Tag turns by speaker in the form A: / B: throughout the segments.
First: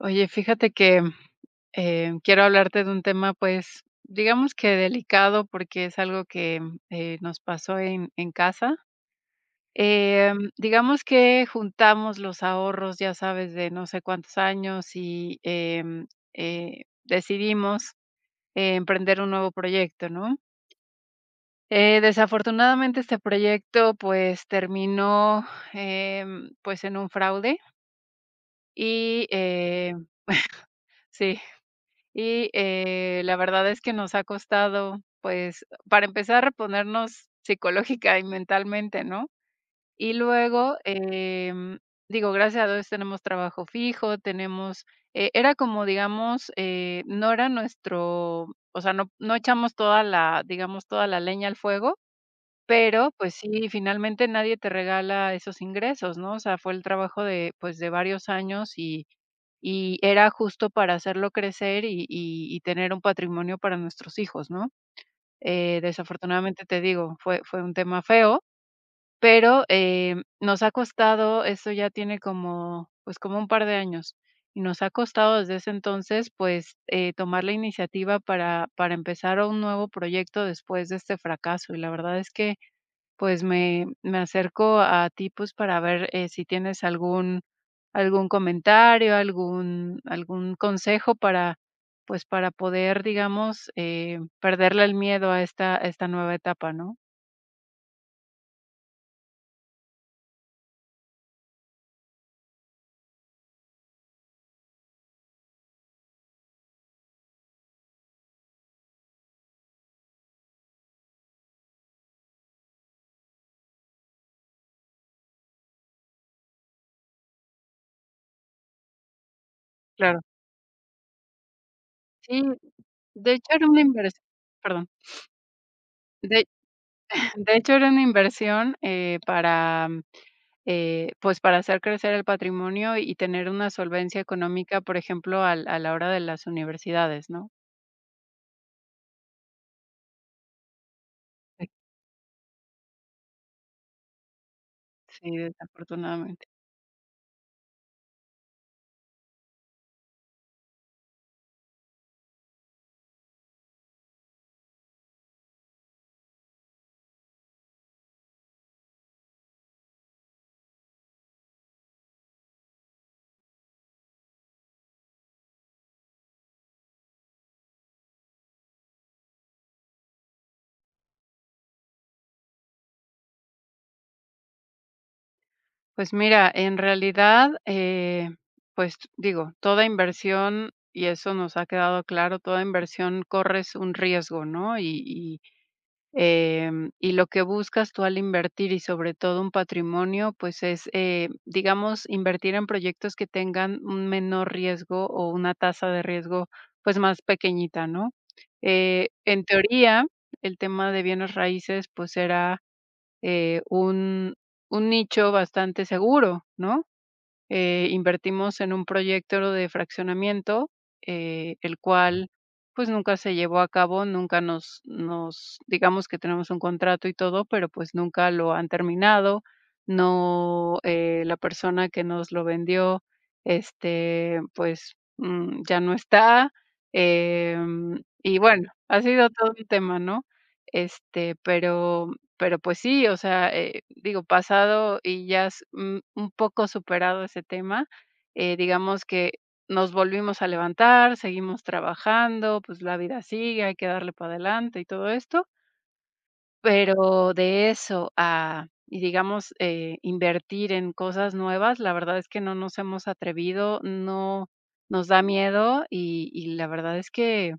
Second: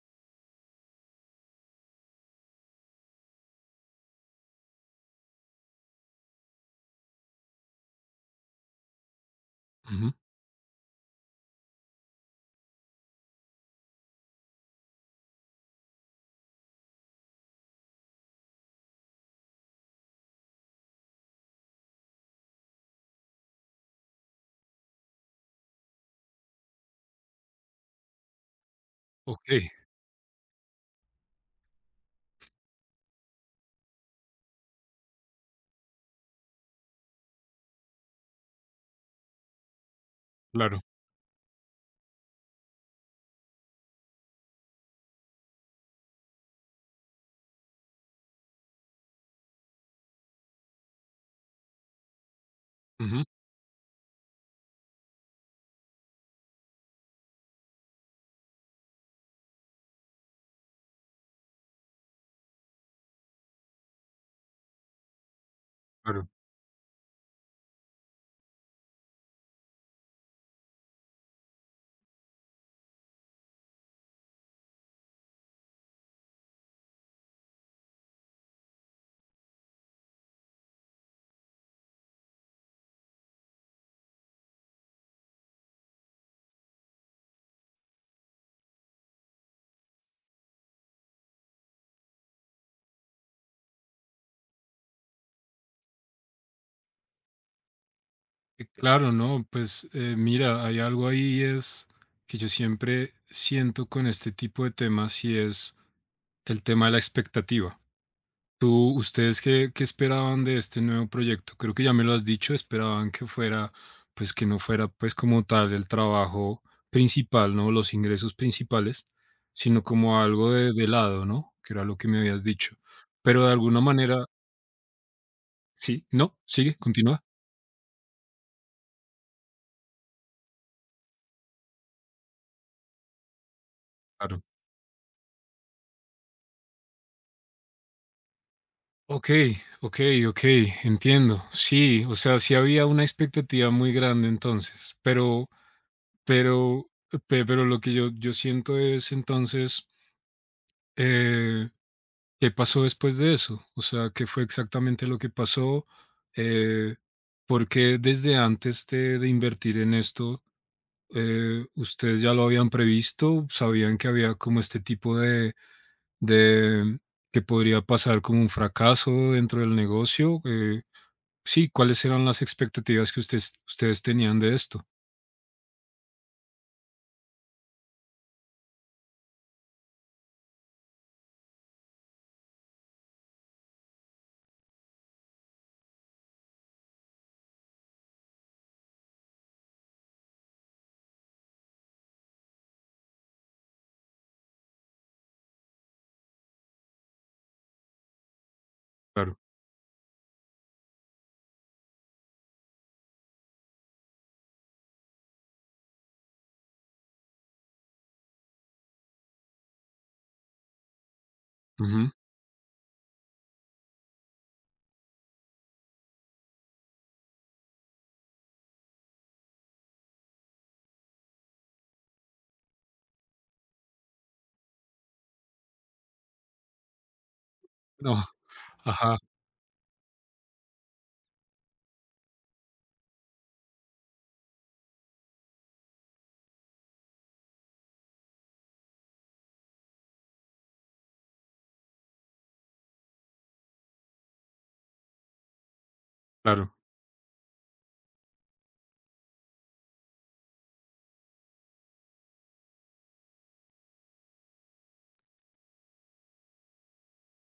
A: Oye, fíjate que, quiero hablarte de un tema, pues, digamos que delicado, porque es algo que, nos pasó en casa.
B: Ujú.
A: Digamos que juntamos los ahorros, ya sabes, de no sé cuántos años y, decidimos emprender un nuevo proyecto, ¿no? Desafortunadamente, este proyecto, pues, terminó, pues, en un fraude y,
B: Okey,
A: eh sí. Y, la verdad es que nos ha costado, pues, para empezar, reponernos psicológica y mentalmente, ¿no? Y luego,
B: claro.
A: digo, gracias a Dios tenemos trabajo fijo, tenemos era como, digamos, no era nuestro, o sea, no echamos toda la, digamos, toda la leña al fuego, pero,
B: Ujú,
A: pues sí, finalmente nadie te regala esos ingresos, ¿no? O sea, fue el trabajo de, pues, de varios años y era justo para hacerlo crecer y y tener un patrimonio para nuestros hijos, ¿no?
B: claro.
A: Desafortunadamente, te digo, fue un tema feo, pero, nos ha costado, eso ya tiene como, pues, como un par de años, y nos ha costado desde ese entonces, pues, tomar la iniciativa para empezar un nuevo proyecto después de este fracaso, y la verdad es que pues me acerco a ti, pues, para ver, si tienes algún algún comentario, algún consejo para, pues, para poder, digamos, perderle el miedo a esta nueva etapa, ¿no?
B: Claro, no, pues, mira, hay algo ahí, es que yo siempre siento con este tipo de temas, y es el tema de la expectativa. Tú ¿Ustedes qué esperaban de este nuevo proyecto? Creo que ya me lo has dicho, esperaban que fuera, pues, que no fuera, pues, como tal el trabajo principal, ¿no? Los ingresos principales, sino como
A: Claro.
B: algo de lado, ¿no? Que era lo que me
A: Sí,
B: habías dicho.
A: de
B: Pero de
A: hecho era
B: alguna
A: una
B: manera,
A: inversión, perdón,
B: ¿sí? ¿No?
A: de
B: ¿Sigue? ¿Continúa?
A: de hecho era una inversión, para, pues, para hacer crecer el patrimonio y tener una solvencia
B: Claro.
A: económica, por ejemplo, al a la hora de las universidades, ¿no?
B: Okey, okey, okey, entiendo. Sí, o sea, sí había una expectativa muy grande entonces,
A: Sí, desafortunadamente.
B: pero pero lo que yo siento es entonces, eh, ¿qué pasó después de eso? O sea, ¿qué fue exactamente lo que pasó? Eh, ¿Por qué desde antes de invertir en esto ¿ustedes ya lo habían previsto? ¿Sabían que había como este tipo de que podría pasar como un fracaso dentro del negocio? Sí, ¿cuáles eran las expectativas que ustedes tenían de esto?
A: Pues mira, en realidad, pues digo, toda inversión, y eso nos ha quedado claro, toda inversión corres un riesgo, ¿no? Y lo que buscas tú al invertir y sobre todo un patrimonio, pues es, digamos, invertir en proyectos que tengan un menor riesgo o una tasa de riesgo, pues más pequeñita, ¿no?
B: Claro.
A: En teoría, el tema de bienes raíces, pues era eh, un un nicho bastante seguro, ¿no? Invertimos en un proyecto de fraccionamiento, el
B: Ujú.
A: cual, pues, nunca se llevó a cabo, nunca nos digamos que tenemos un contrato y todo, pero, pues, nunca lo han terminado. No, la persona que nos lo vendió, este, pues, ya no está,
B: No.
A: y bueno, ha
B: Ajá.
A: sido todo un tema, ¿no? Este, pero, pues sí, o sea, digo, pasado y ya un poco superado ese tema, digamos que nos volvimos a levantar, seguimos trabajando, pues la vida sigue, hay que darle para adelante y todo esto,
B: Claro.
A: pero de eso a, y digamos, invertir en cosas nuevas, la verdad es que no nos hemos atrevido, no nos da miedo y la verdad es que,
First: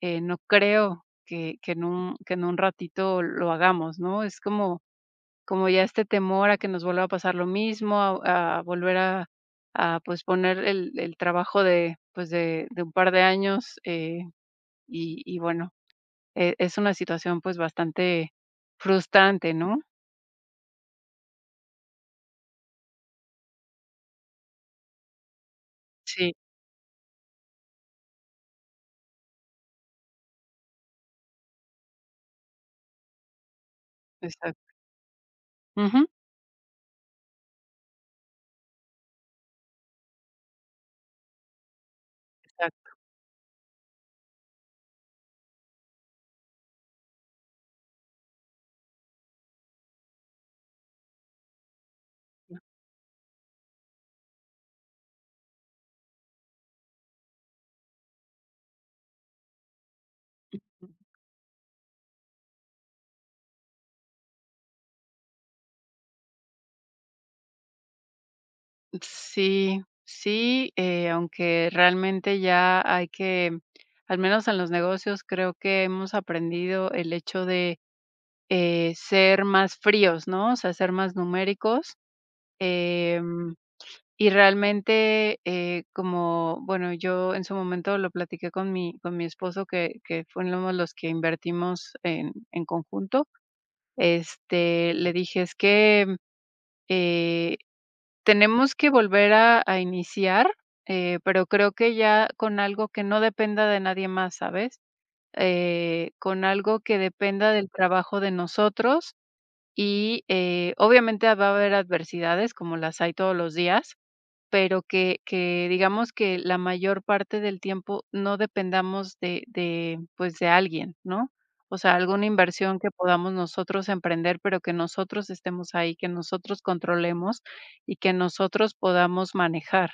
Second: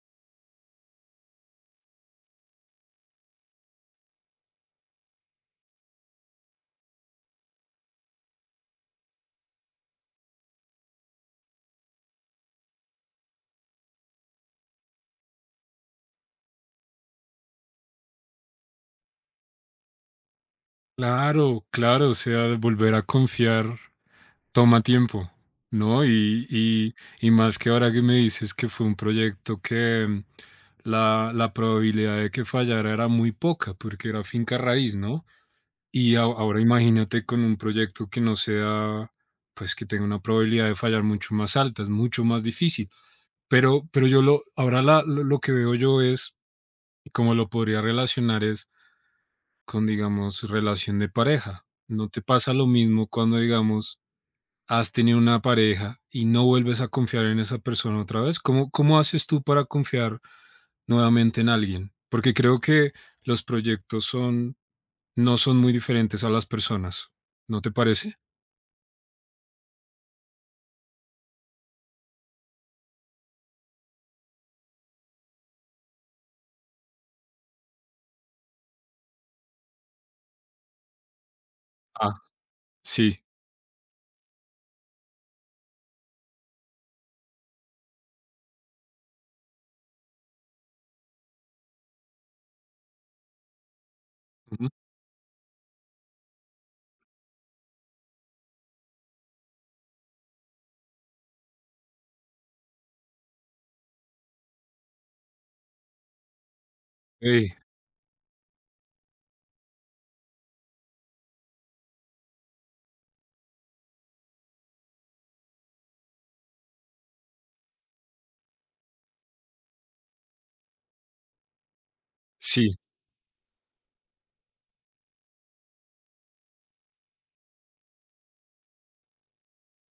A: no creo que que en un ratito lo hagamos, ¿no? Es como como ya este temor a que nos vuelva a pasar lo mismo, a volver a pues poner el trabajo de, pues, de un par de años, y bueno, es una situación, pues, bastante frustrante, ¿no?
B: Claro, claro, o sea, volver a confiar. Toma tiempo, ¿no?
A: Sí,
B: Y más que ahora que me dices que fue un proyecto que mm, la probabilidad de que fallara era muy poca, porque era finca
A: exacto.
B: raíz, ¿no?
A: Ujú.
B: Y a ahora imagínate con un proyecto que no sea, pues, que tenga una probabilidad de fallar mucho más alta, es mucho más difícil.
A: Exacto.
B: Pero yo lo ahora la lo que veo yo es, como lo podría relacionar es con, digamos, relación de pareja. ¿No te pasa lo mismo cuando, digamos, has tenido una pareja y no vuelves a confiar en esa persona otra vez? ¿Cómo, cómo haces tú para confiar nuevamente en alguien? Porque creo que los proyectos son, no son muy diferentes a las personas, ¿no te parece?
A: Sí, sí, aunque realmente ya hay que, al menos en los negocios, creo que hemos aprendido el hecho de, ser más fríos, ¿no? O sea, ser más numéricos,
B: Ah, sí.
A: em Y realmente, como, bueno, yo en su momento lo platiqué con mi esposo, que fuimos los que invertimos en conjunto,
B: Ujú.
A: este, le dije: "Es que, eh, tenemos que volver a iniciar, pero creo que ya con algo que no dependa de nadie más, ¿sabes? Con algo que dependa
B: Ey,
A: del trabajo de nosotros y, obviamente va a haber adversidades, como las hay todos los días, pero que digamos que la mayor parte del tiempo no dependamos de pues, de alguien, ¿no? O sea, alguna
B: sí.
A: inversión que podamos nosotros emprender, pero que nosotros estemos ahí, que nosotros controlemos y que nosotros podamos manejar.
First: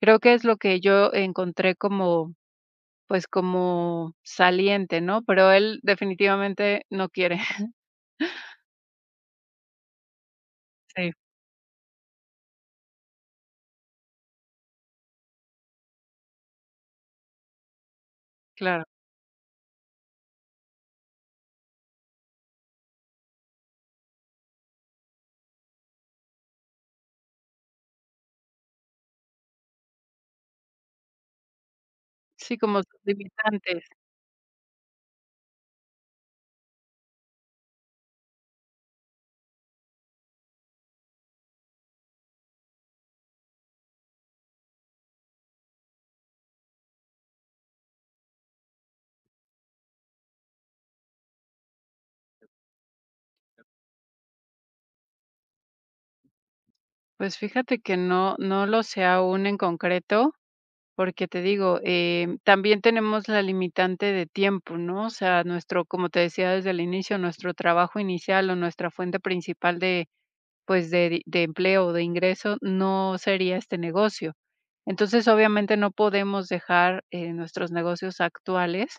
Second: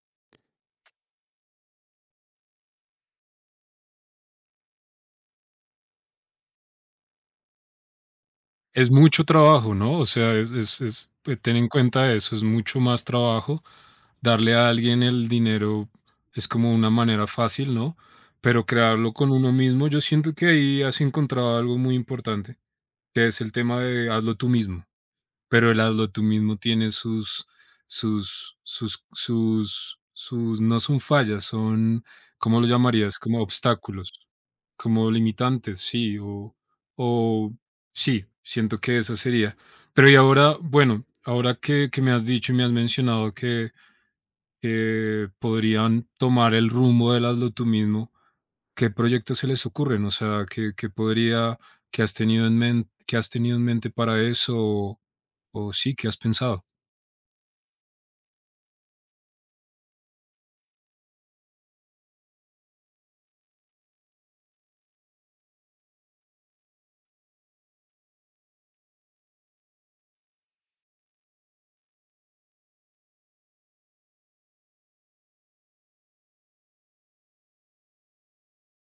A: Creo que es lo que yo encontré como, pues, como saliente, ¿no? Pero él definitivamente no quiere.
B: Es mucho trabajo, ¿no? O sea, es
A: Sí,
B: ten en cuenta eso, es mucho más trabajo. Darle a alguien el dinero es como una manera fácil, ¿no? Pero
A: claro.
B: crearlo con uno mismo, yo siento que ahí has encontrado algo muy importante, que es el tema de hazlo tú mismo. Pero el hazlo tú mismo tiene sus no son fallas, son,
A: Sí,
B: ¿cómo lo
A: como sus
B: llamarías? Como
A: limitantes.
B: obstáculos, como limitantes, sí, o sí, siento que esa sería. Pero y ahora, bueno, ahora que me has dicho y me has mencionado que podrían tomar el rumbo del hazlo tú mismo, ¿qué proyectos se les ocurren? O sea, ¿qué podría qué has tenido en men qué has tenido en mente para eso? O sí, ¿qué has pensado?
A: Pues fíjate que no lo sé aún en concreto. Porque te digo, también tenemos la limitante de tiempo, ¿no? O sea, nuestro, como te decía desde el inicio, nuestro trabajo inicial o nuestra fuente principal de, pues, de empleo o de ingreso no sería este negocio. Entonces, obviamente no podemos dejar nuestros negocios actuales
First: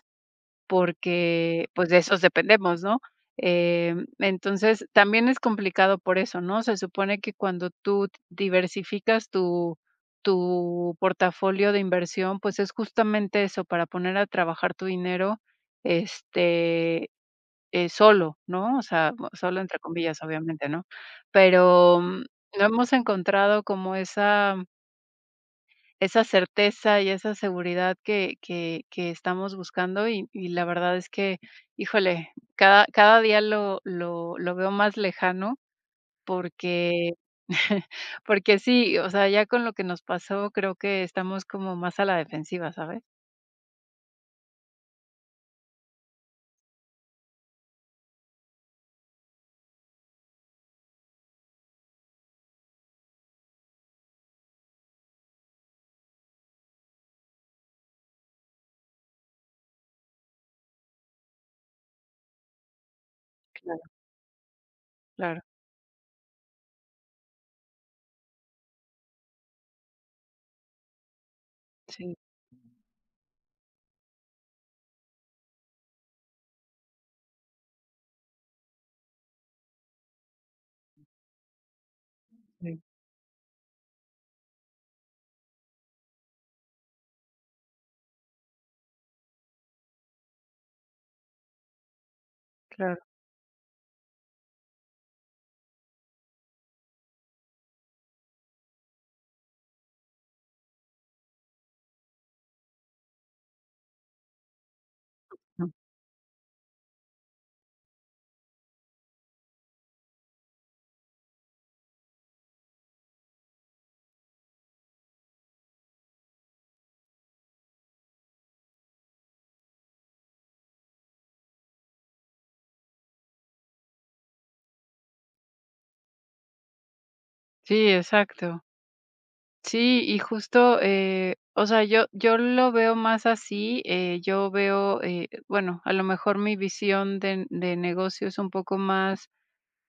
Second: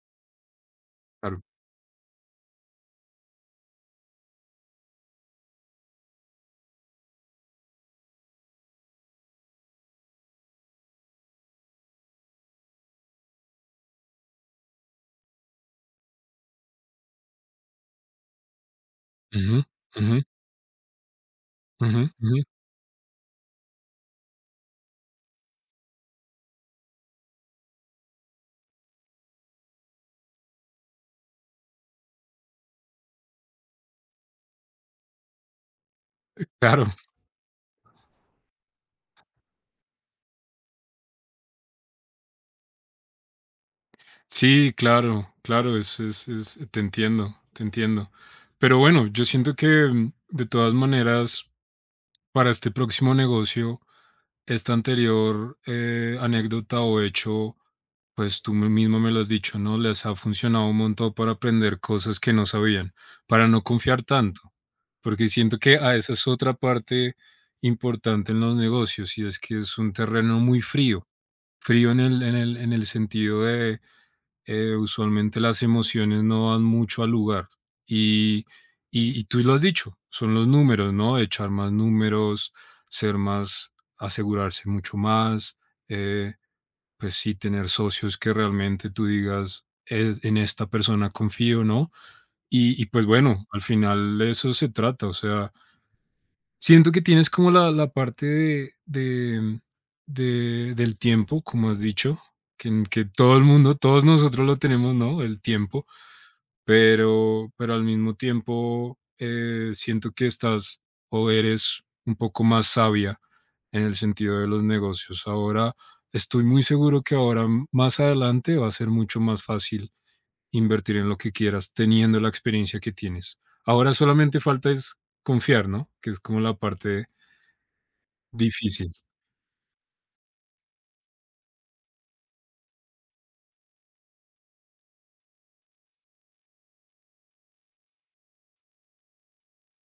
B: Claro.
A: porque, pues, de esos dependemos, ¿no? Entonces, también es complicado por eso, ¿no? Se supone que cuando tú diversificas tu portafolio de inversión, pues, es justamente eso, para poner a trabajar tu dinero, este, solo, ¿no? O sea,
B: Ujú,
A: solo entre
B: ujú,
A: comillas, obviamente, ¿no? Pero,
B: ujú, ujú.
A: no hemos encontrado como esa esa certeza y esa seguridad que estamos buscando y la verdad es que, híjole, cada día lo veo más lejano
B: Claro.
A: porque porque sí, o sea, ya con lo que nos pasó, creo que estamos como más a la defensiva, ¿sabes?
B: Sí, claro, claro, es te entiendo, te entiendo. Pero bueno, yo siento que, mm, de todas maneras, para este próximo negocio, esta anterior, anécdota o hecho, pues tú me- mismo me lo has dicho, ¿no? Les ha funcionado un montón para aprender cosas que no sabían, para no
A: Claro.
B: confiar tanto, porque
A: Claro.
B: siento que a esa es otra parte importante en los negocios, y es que es un terreno muy frío, frío en
A: Sí,
B: el, en el, en el sentido de usualmente las emociones no van mucho al lugar. Y, y tú lo has dicho, son los números, ¿no? Echar más números,
A: sí,
B: ser más, asegurarse mucho más, eh, pues sí, tener socios que realmente tú digas, "Es- en esta persona confío", ¿no? Y
A: claro.
B: pues bueno, al final de eso se trata, o sea, siento que tienes como la parte de- del tiempo, como has dicho, que, en- que todo el mundo, todos nosotros lo tenemos, ¿no? El
A: Mm.
B: tiempo, pero al mismo tiempo siento que estás o eres un poco más sabia en el sentido de los negocios. Ahora estoy muy seguro que ahora m- más adelante va a ser mucho más fácil invertir en lo que quieras teniendo la experiencia que tienes. Ahora solamente falta es confiar, ¿no? Que es como la parte
A: Sí, exacto.
B: difícil,
A: Sí, y justo, o sea, yo lo veo más así, yo veo, bueno, a lo mejor mi visión de negocio es un poco más,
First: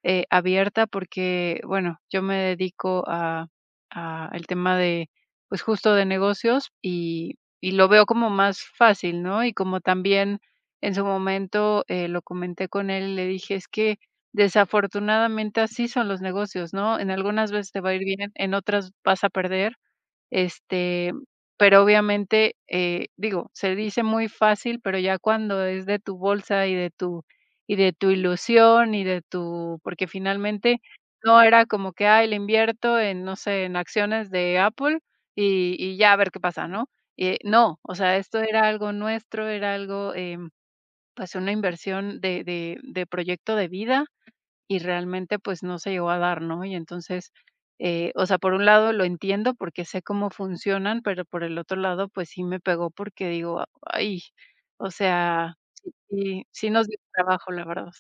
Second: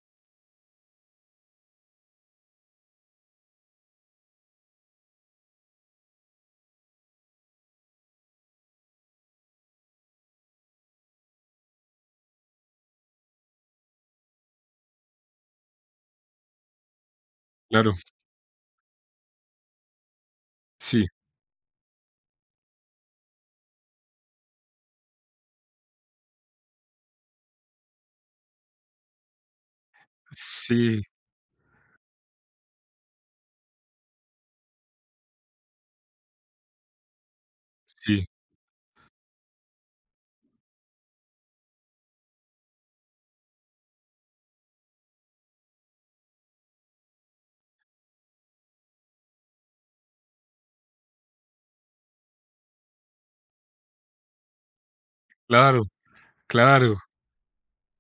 A: abierta porque, bueno, yo me dedico a el tema de, pues, justo de negocios y lo veo como más fácil, ¿no? Y como también en su momento, lo comenté con él y le dije: "Es que desafortunadamente así son los negocios, ¿no? En algunas veces te va
B: claro,
A: a ir bien, en otras vas a perder".
B: sí,
A: Este, pero obviamente, digo, se dice muy fácil, pero ya cuando es de tu bolsa y de tu ilusión y de tu porque finalmente
B: sí,
A: no era como que, ay, le invierto en, no sé, en acciones de Apple y ya a ver qué pasa, ¿no? No, o sea,
B: sí,
A: esto era algo nuestro, era algo, pues, una inversión de proyecto de vida, y realmente, pues, no se llegó a dar, ¿no? Y entonces, o sea, por un lado lo entiendo porque sé cómo funcionan, pero por el otro lado, pues sí me pegó porque digo, ay, o sea,
B: claro,
A: sí, sí nos
B: claro,
A: dio trabajo, la verdad.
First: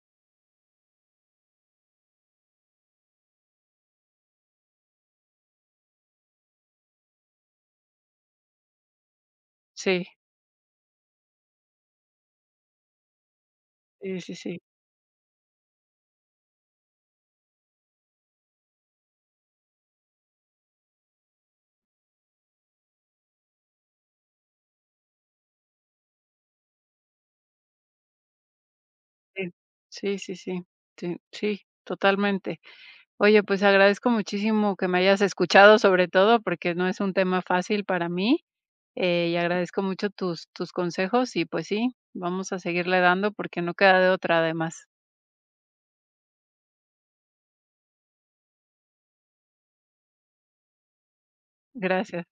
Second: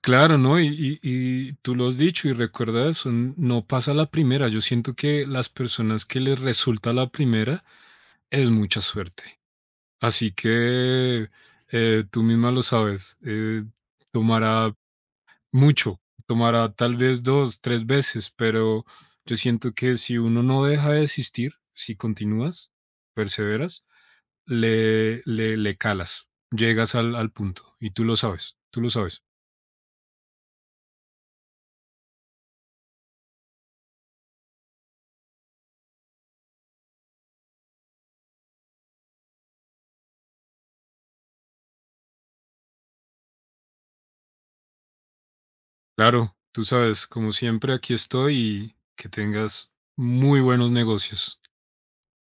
B: claro, ¿no? Y tú lo has dicho y recuerda eso, n- no pasa la primera. Yo siento que las personas que les resulta la primera es mucha suerte.
A: Sí,
B: Así que tú misma lo sabes,
A: sí, sí, sí,
B: tomará mucho, tomará tal vez dos, tres veces, pero yo siento que si uno no deja de existir, si continúas, perseveras, le calas, llegas al, al punto y tú lo sabes, tú lo sabes.
A: sí, sí, sí, sí, sí, sí, totalmente. Oye, pues agradezco muchísimo que me hayas escuchado, sobre todo porque no es un tema fácil para mí. Y agradezco mucho tus tus consejos y, pues sí, vamos a seguirle dando porque no queda de otra además.
B: Claro, tú sabes, como siempre, aquí estoy y que tengas muy buenos negocios.
A: Gracias.